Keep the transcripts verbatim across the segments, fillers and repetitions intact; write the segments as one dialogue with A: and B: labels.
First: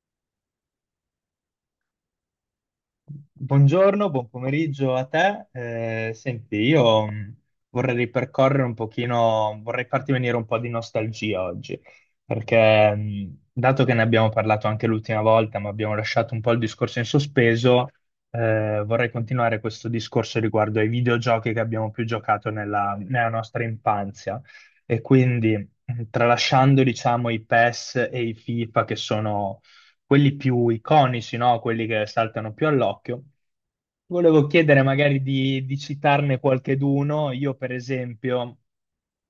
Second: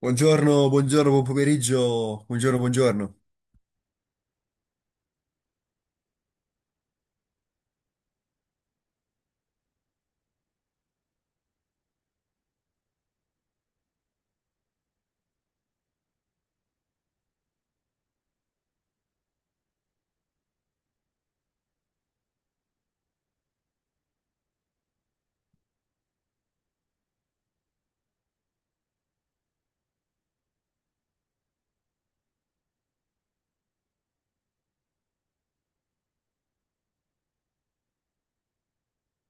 A: Buongiorno, buongiorno, buon pomeriggio, buongiorno, buongiorno.
B: Buongiorno, buon pomeriggio a te. Eh, senti, io mh, vorrei ripercorrere un pochino, vorrei farti venire un po' di nostalgia oggi, perché mh, dato che ne abbiamo parlato anche l'ultima volta, ma abbiamo lasciato un po' il discorso in sospeso, eh, vorrei continuare questo discorso riguardo ai videogiochi che abbiamo più giocato nella, nella nostra infanzia. E quindi, mh, tralasciando, diciamo, i PES e i FIFA, che sono quelli più iconici, no? Quelli che saltano più all'occhio. Volevo chiedere magari di, di citarne qualcheduno. Io, per esempio,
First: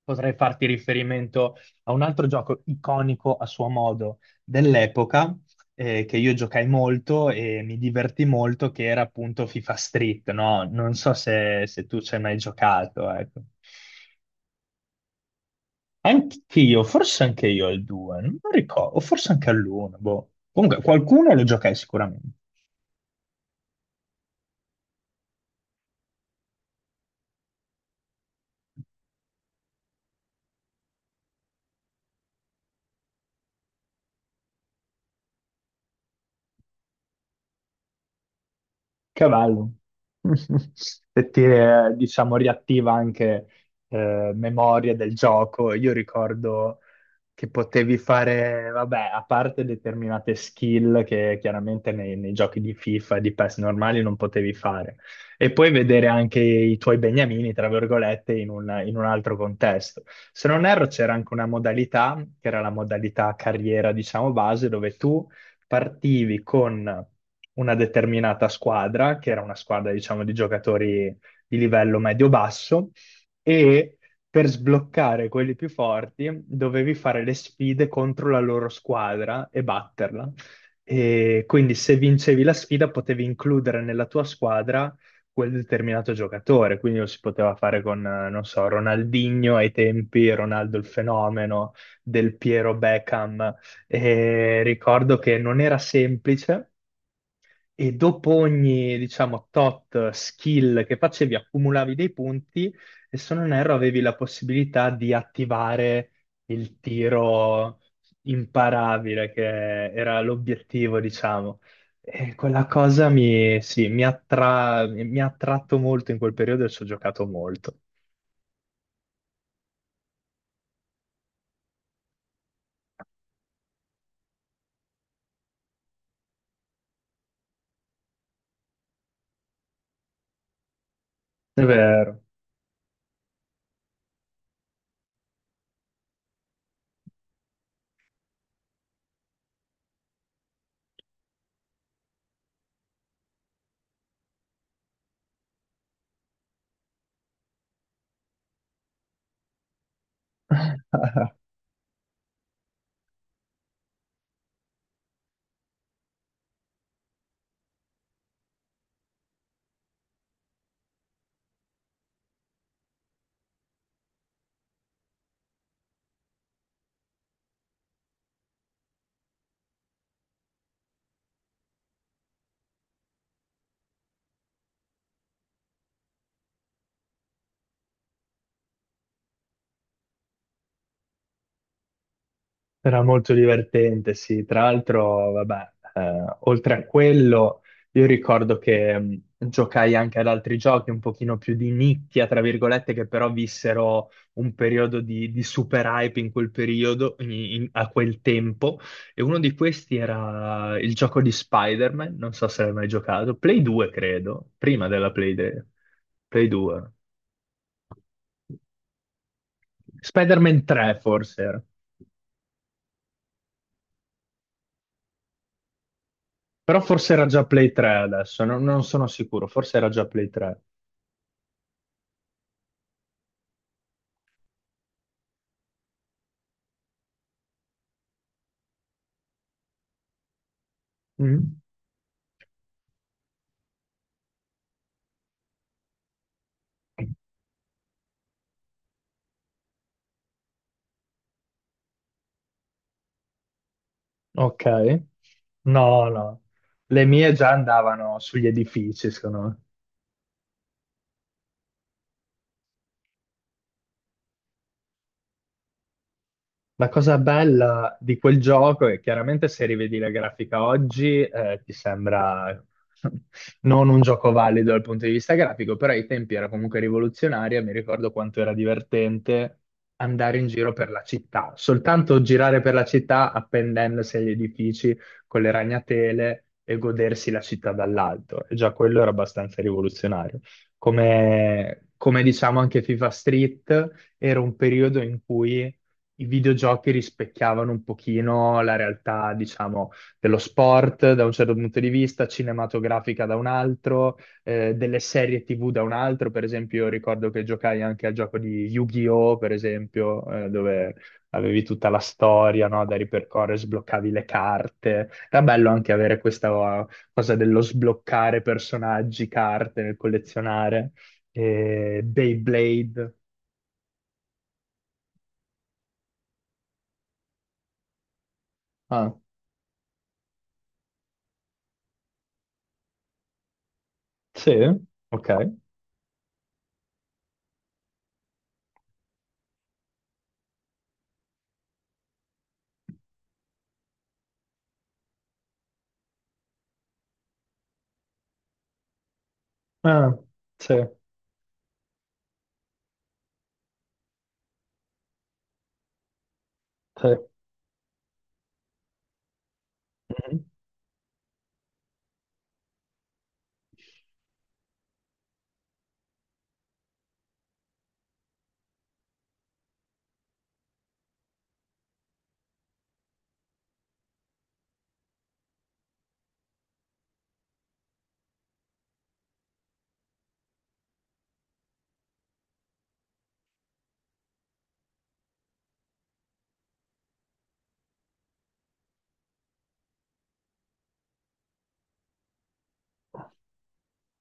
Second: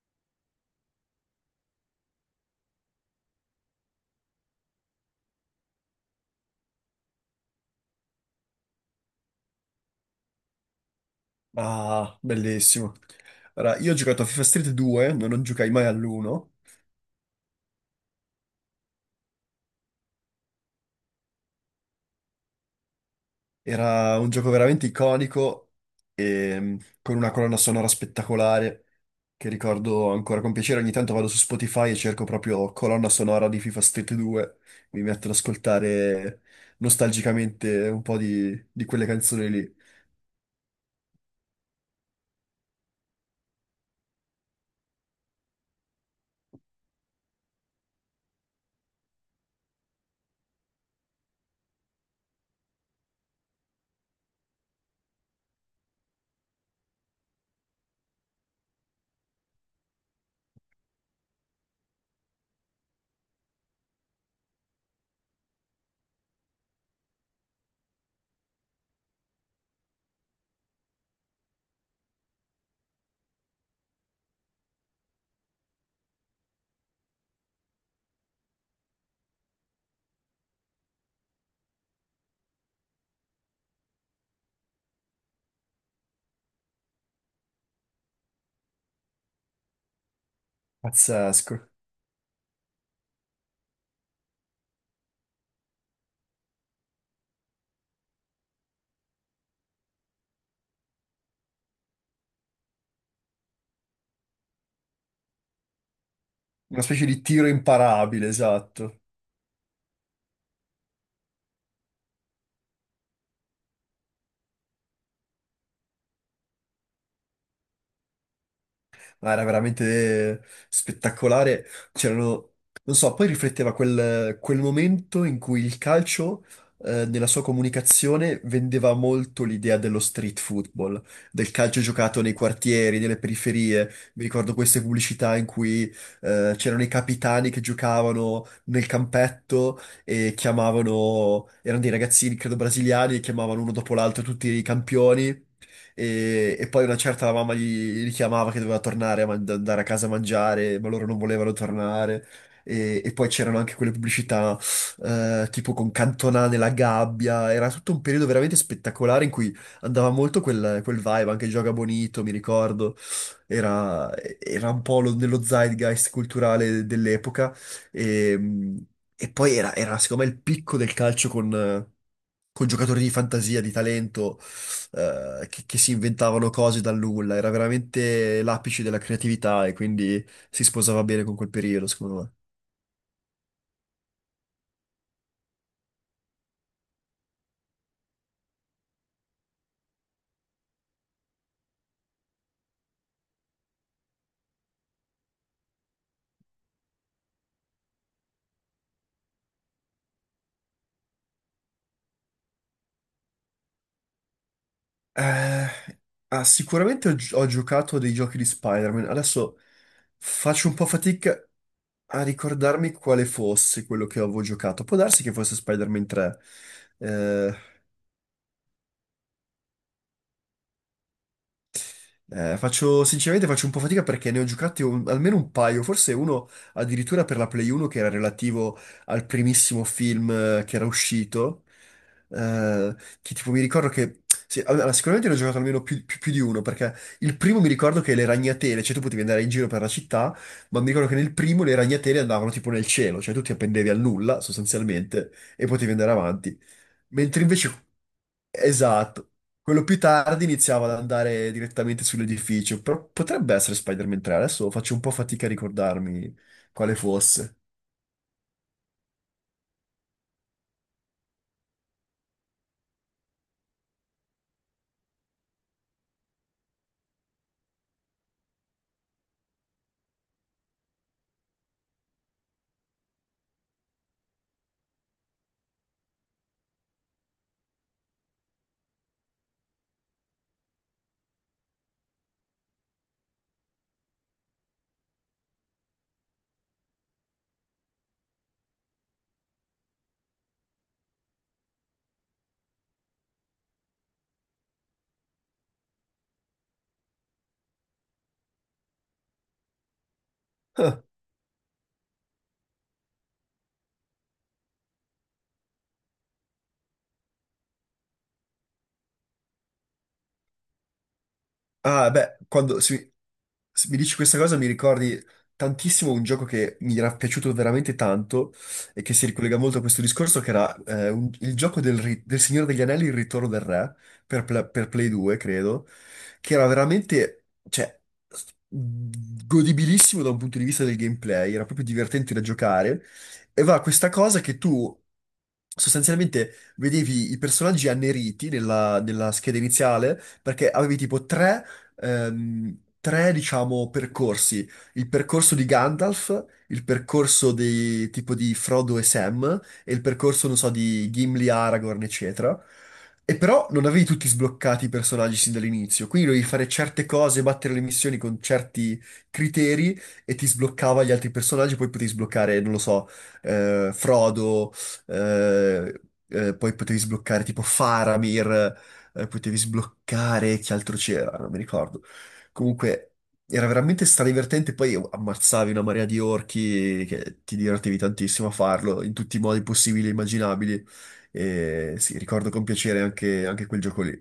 B: potrei farti riferimento a un altro gioco iconico a suo modo dell'epoca, eh, che io giocai molto e mi divertì molto, che era appunto FIFA Street, no? Non so se, se tu ci
A: Ah,
B: hai mai
A: bellissimo.
B: giocato, ecco.
A: Allora, io ho giocato a FIFA Street due, non, non giocai mai all'uno.
B: Anch'io, forse anche io al due, non ricordo, o forse anche all'uno, boh. Comunque qualcuno lo giocai sicuramente.
A: Era un gioco veramente iconico, ehm, con una colonna sonora spettacolare, che ricordo ancora con piacere. Ogni tanto vado su Spotify e cerco proprio colonna sonora di FIFA Street due. Mi metto ad ascoltare nostalgicamente un po' di, di quelle canzoni
B: Cavallo.
A: lì.
B: E ti, eh, diciamo, riattiva anche eh, memorie del gioco. Io ricordo che potevi fare, vabbè, a parte determinate skill che chiaramente nei, nei giochi di FIFA e di PES normali non potevi fare. E poi vedere anche i tuoi beniamini, tra virgolette, in un, in un altro contesto. Se non erro, c'era anche una modalità, che era la modalità carriera, diciamo, base, dove tu partivi con una determinata squadra, che era una squadra, diciamo, di giocatori di livello medio-basso, e per sbloccare quelli più forti dovevi fare le sfide contro la loro squadra e batterla. E quindi se vincevi la sfida potevi includere nella tua squadra quel determinato giocatore, quindi lo si poteva fare con, eh, non so, Ronaldinho ai tempi, Ronaldo il
A: Pazzesco.
B: fenomeno, Del Piero, Beckham, e ricordo che non era semplice e dopo ogni, diciamo, tot skill che facevi accumulavi dei punti e se non erro avevi la possibilità di attivare il
A: Una specie di tiro
B: tiro
A: imparabile, esatto.
B: imparabile, che era l'obiettivo, diciamo. E quella cosa mi, sì, mi attra- mi ha attratto molto in quel periodo e ci ho giocato molto.
A: No, era veramente spettacolare. C'erano, non so, poi rifletteva quel, quel momento in cui il calcio, eh, nella sua comunicazione, vendeva molto l'idea dello street football, del
B: È
A: calcio giocato
B: vero.
A: nei quartieri, nelle periferie. Mi ricordo queste pubblicità in cui, eh, c'erano i capitani che giocavano nel campetto e chiamavano, erano dei ragazzini, credo brasiliani, e chiamavano uno dopo l'altro tutti i campioni e, e poi una certa la mamma gli richiamava che doveva tornare a man- andare a casa a mangiare, ma loro non volevano tornare. E, e poi c'erano anche quelle pubblicità eh, tipo con Cantona nella gabbia, era tutto un periodo veramente spettacolare in cui andava molto quel, quel vibe, anche Gioca Bonito, mi ricordo, era, era un po' lo- nello zeitgeist culturale dell'epoca e, e poi era, era secondo me il picco del calcio con, con giocatori di fantasia, di talento eh, che, che si inventavano cose dal nulla, era veramente l'apice della creatività e quindi si sposava bene con quel periodo, secondo me.
B: Era molto divertente, sì. Tra l'altro, vabbè, eh, oltre a quello, io ricordo che mh, giocai anche ad altri giochi un pochino più di nicchia, tra virgolette, che però vissero un periodo di, di super hype in quel periodo, in- in- a quel tempo. E uno di questi era il gioco di Spider-Man, non so se l'hai mai giocato, Play due, credo, prima della Play, de-
A: Eh, ah,
B: Play due.
A: sicuramente ho, gi- ho giocato a dei giochi di Spider-Man. Adesso
B: Spider-Man
A: faccio un po'
B: tre,
A: fatica
B: forse era.
A: a ricordarmi quale fosse quello che avevo giocato. Può darsi che fosse Spider-Man tre.
B: Però forse era già Play tre adesso, non, non sono sicuro, forse era già Play tre.
A: Eh, faccio, sinceramente faccio un po' fatica perché ne ho giocati un- almeno un paio, forse uno addirittura per la Play uno che era relativo al primissimo film eh, che era
B: Mm?
A: uscito, eh, che tipo mi ricordo che, sì, allora, sicuramente ne ho giocato almeno più, più- più di uno, perché il primo mi ricordo che le ragnatele, cioè tu potevi andare in giro per la città, ma mi ricordo che nel primo le ragnatele andavano tipo nel cielo, cioè tu ti appendevi al nulla
B: Ok.
A: sostanzialmente e potevi
B: No,
A: andare
B: no.
A: avanti,
B: Le mie
A: mentre
B: già
A: invece
B: andavano sugli edifici,
A: esatto.
B: secondo me.
A: Quello più tardi iniziava ad andare direttamente sull'edificio, però potrebbe essere Spider-Man tre, adesso faccio un po' fatica a ricordarmi
B: La
A: quale
B: cosa
A: fosse.
B: bella di quel gioco è chiaramente se rivedi la grafica oggi, eh, ti sembra non un gioco valido dal punto di vista grafico, però ai tempi era comunque rivoluzionaria. Mi ricordo quanto era divertente andare in giro per la città, soltanto girare per la città appendendosi agli edifici con le ragnatele e godersi la città dall'alto. E già quello era abbastanza rivoluzionario. Come, come diciamo anche FIFA Street, era un periodo in cui i videogiochi rispecchiavano un pochino la realtà, diciamo, dello sport da un certo punto di vista, cinematografica da un altro, eh, delle serie tivù da un altro. Per esempio, io ricordo che giocai anche al gioco di Yu-Gi-Oh!, per esempio, eh, dove avevi tutta la storia, no, da ripercorrere, sbloccavi le carte. Era bello anche avere questa eh, cosa dello sbloccare personaggi, carte, nel collezionare. Eh,
A: Ah, beh, quando
B: Beyblade.
A: si- se mi dici questa cosa mi ricordi tantissimo un gioco che mi era piaciuto veramente tanto e
B: Ah,
A: che si ricollega molto a questo discorso, che era eh, un- il gioco del, ri- del Signore degli Anelli, Il Ritorno del Re, per,
B: sì,
A: Pla- per Play
B: ok.
A: due, credo, che era veramente, cioè, s- godibilissimo da un punto di vista del gameplay, era proprio divertente da giocare, e va questa cosa che tu sostanzialmente vedevi i personaggi anneriti nella, nella scheda
B: Ah,
A: iniziale perché
B: sì,
A: avevi tipo tre ehm, tre, diciamo, percorsi. Il percorso di Gandalf, il
B: sì.
A: percorso di, tipo di Frodo e Sam e il
B: Mhm.
A: percorso, non so, di Gimli, Aragorn, eccetera. E però non avevi tutti sbloccati i personaggi sin dall'inizio, quindi dovevi fare certe cose, battere le missioni con certi criteri e ti sbloccava gli altri personaggi, poi potevi sbloccare, non lo so, eh, Frodo, eh, eh, poi potevi sbloccare tipo Faramir, eh, potevi sbloccare, che altro c'era, non mi ricordo. Comunque era veramente stradivertente, poi ammazzavi una marea di orchi che ti divertivi tantissimo a farlo in tutti i modi possibili e immaginabili. E sì, ricordo con piacere anche anche quel gioco lì.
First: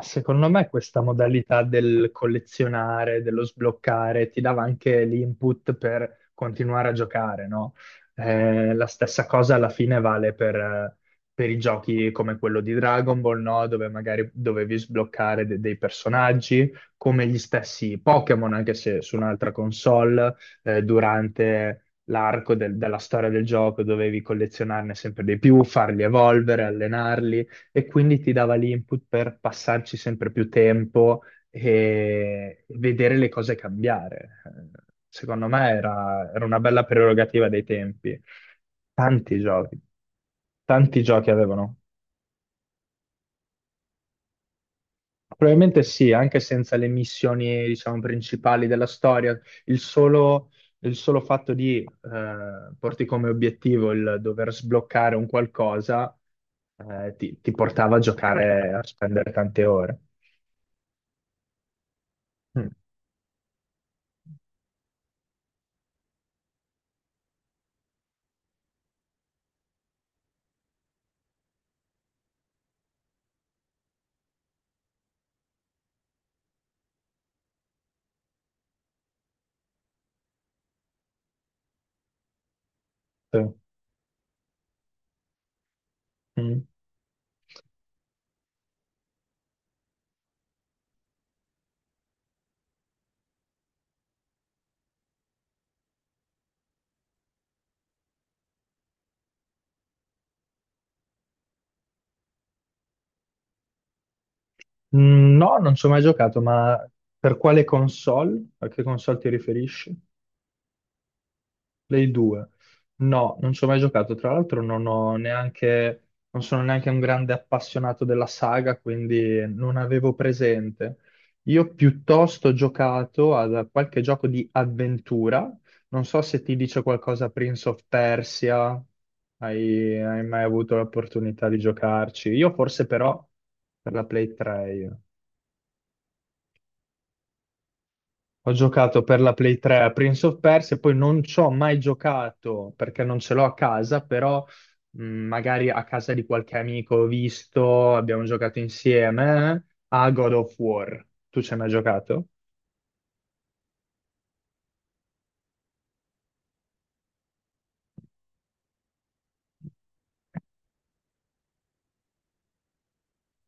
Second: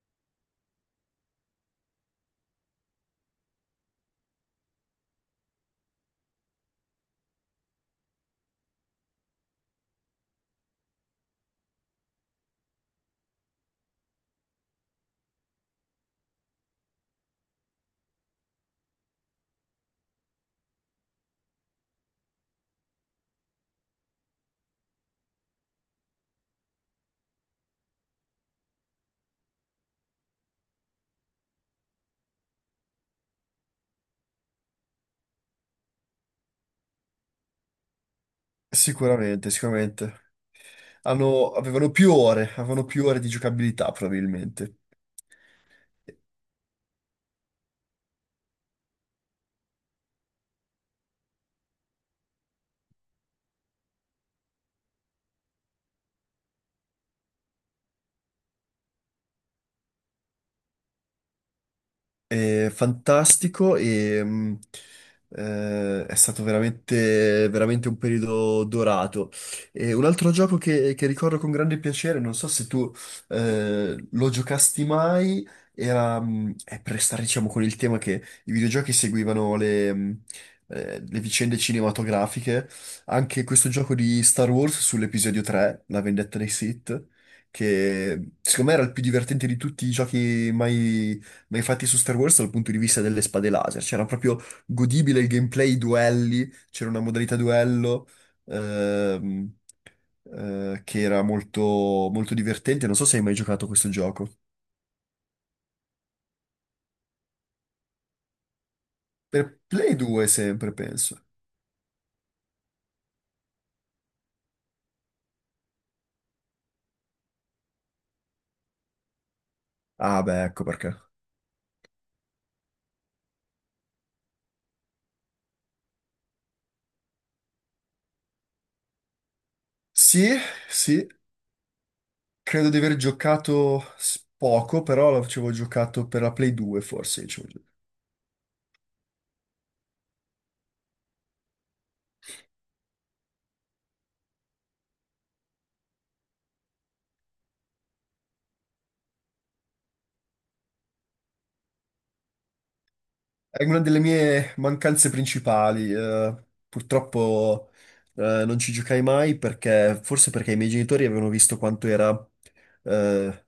B: Secondo me questa modalità del collezionare, dello sbloccare, ti dava anche l'input per continuare a giocare, no? Eh, la stessa cosa alla fine vale per, eh, per i giochi come quello di Dragon Ball, no? Dove magari dovevi sbloccare de- dei personaggi, come gli stessi Pokémon, anche se su un'altra console, eh, durante l'arco del- della storia del gioco dovevi collezionarne sempre di più, farli evolvere, allenarli, e quindi ti dava l'input per passarci sempre più tempo e vedere le cose cambiare. Eh, Secondo me era, era una bella prerogativa dei tempi. Tanti
A: Sicuramente,
B: giochi,
A: sicuramente.
B: tanti giochi
A: Hanno-
B: avevano.
A: avevano più ore, avevano più ore di giocabilità probabilmente.
B: Probabilmente sì, anche senza le missioni, diciamo, principali della storia, il solo, il solo fatto di eh, porti come obiettivo il dover sbloccare un qualcosa eh, ti, ti portava a giocare, a spendere tante ore. Mm.
A: È fantastico e mh, eh, è stato veramente, veramente un periodo dorato. E un altro gioco che, che ricordo con grande piacere, non so se tu eh, lo giocasti mai, era mh, è per restare diciamo con il tema che i videogiochi seguivano le, mh, eh, le vicende cinematografiche,
B: Sì.
A: anche questo gioco di Star Wars sull'episodio tre, La vendetta dei
B: Mm.
A: Sith. Che secondo me era il più divertente di tutti i giochi mai, ma infatti su Star Wars dal punto di vista delle spade laser c'era proprio godibile il gameplay, i duelli, c'era una modalità duello ehm, eh, che era molto, molto divertente. Non so se hai mai giocato a questo gioco.
B: Mm, no, non ci ho mai giocato, ma per quale console? A che console ti
A: Per
B: riferisci?
A: Play due sempre, penso.
B: Play due. No, non ci ho mai giocato. Tra l'altro non ho neanche, non sono neanche un grande appassionato della saga, quindi non avevo
A: Ah beh, ecco perché.
B: presente. Io piuttosto ho giocato a qualche gioco di avventura. Non so se ti dice qualcosa Prince of Persia. Hai, hai
A: Sì,
B: mai avuto
A: sì,
B: l'opportunità di giocarci? Io
A: credo di
B: forse
A: aver
B: però
A: giocato
B: per la
A: s-
B: Play tre,
A: poco,
B: io
A: però l'avevo giocato per la Play due forse. Diciamo.
B: ho giocato per la Play tre a Prince of Persia, poi non ci ho mai giocato perché non ce l'ho a casa, però mh, magari a casa di qualche amico ho visto, abbiamo giocato insieme eh, a God of War. Tu ci hai mai giocato?
A: È una delle mie mancanze principali. Eh, purtroppo eh, non ci giocai mai perché, forse perché i miei genitori avevano visto quanto era eh,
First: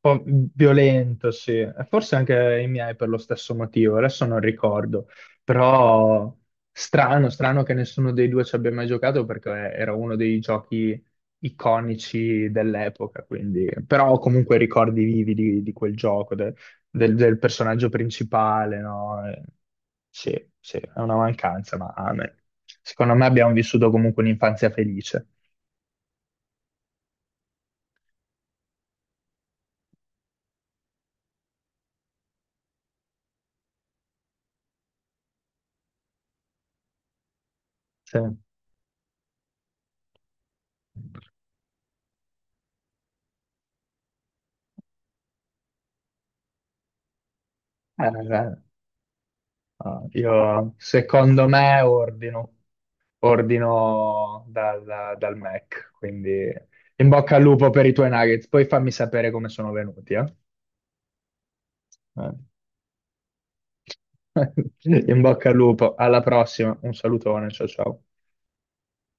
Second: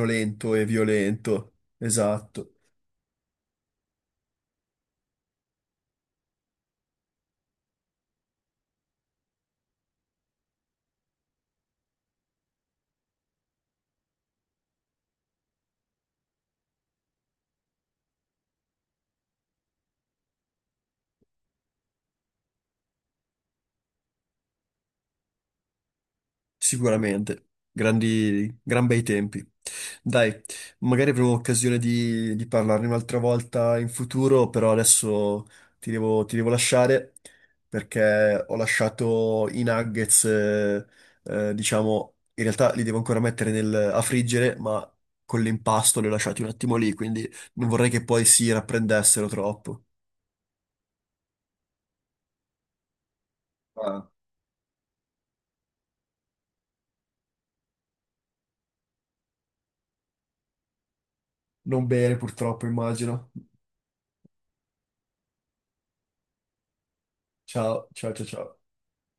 B: Po'
A: e
B: violento, sì.
A: violento.
B: E forse
A: Esatto.
B: anche i miei per lo stesso motivo, adesso non ricordo, però strano, strano che nessuno dei due ci abbia mai giocato perché era uno dei giochi iconici dell'epoca, quindi, però ho comunque ricordi vivi di, di quel gioco, de- del, del personaggio principale, no? E- Sì, sì, è una mancanza, ma ah, beh, secondo me abbiamo vissuto comunque un'infanzia felice.
A: Sicuramente, grandi, gran bei tempi. Dai, magari avremo occasione di, di parlarne un'altra volta in futuro, però adesso ti devo, ti devo lasciare
B: Sì.
A: perché ho lasciato i nuggets, eh, eh, diciamo, in realtà li devo ancora mettere nel- a friggere, ma con l'impasto li ho lasciati un attimo lì, quindi non vorrei
B: Eh,
A: che poi
B: eh.
A: si rapprendessero troppo.
B: Ah, io secondo me ordino,
A: Ah.
B: ordino dal, dal Mac, quindi in bocca al lupo per i tuoi nuggets, poi fammi sapere come sono venuti, eh?
A: Non bene,
B: Eh.
A: purtroppo, immagino.
B: In bocca al lupo, alla prossima, un salutone, ciao
A: Ciao,
B: ciao.
A: ciao, ciao, ciao.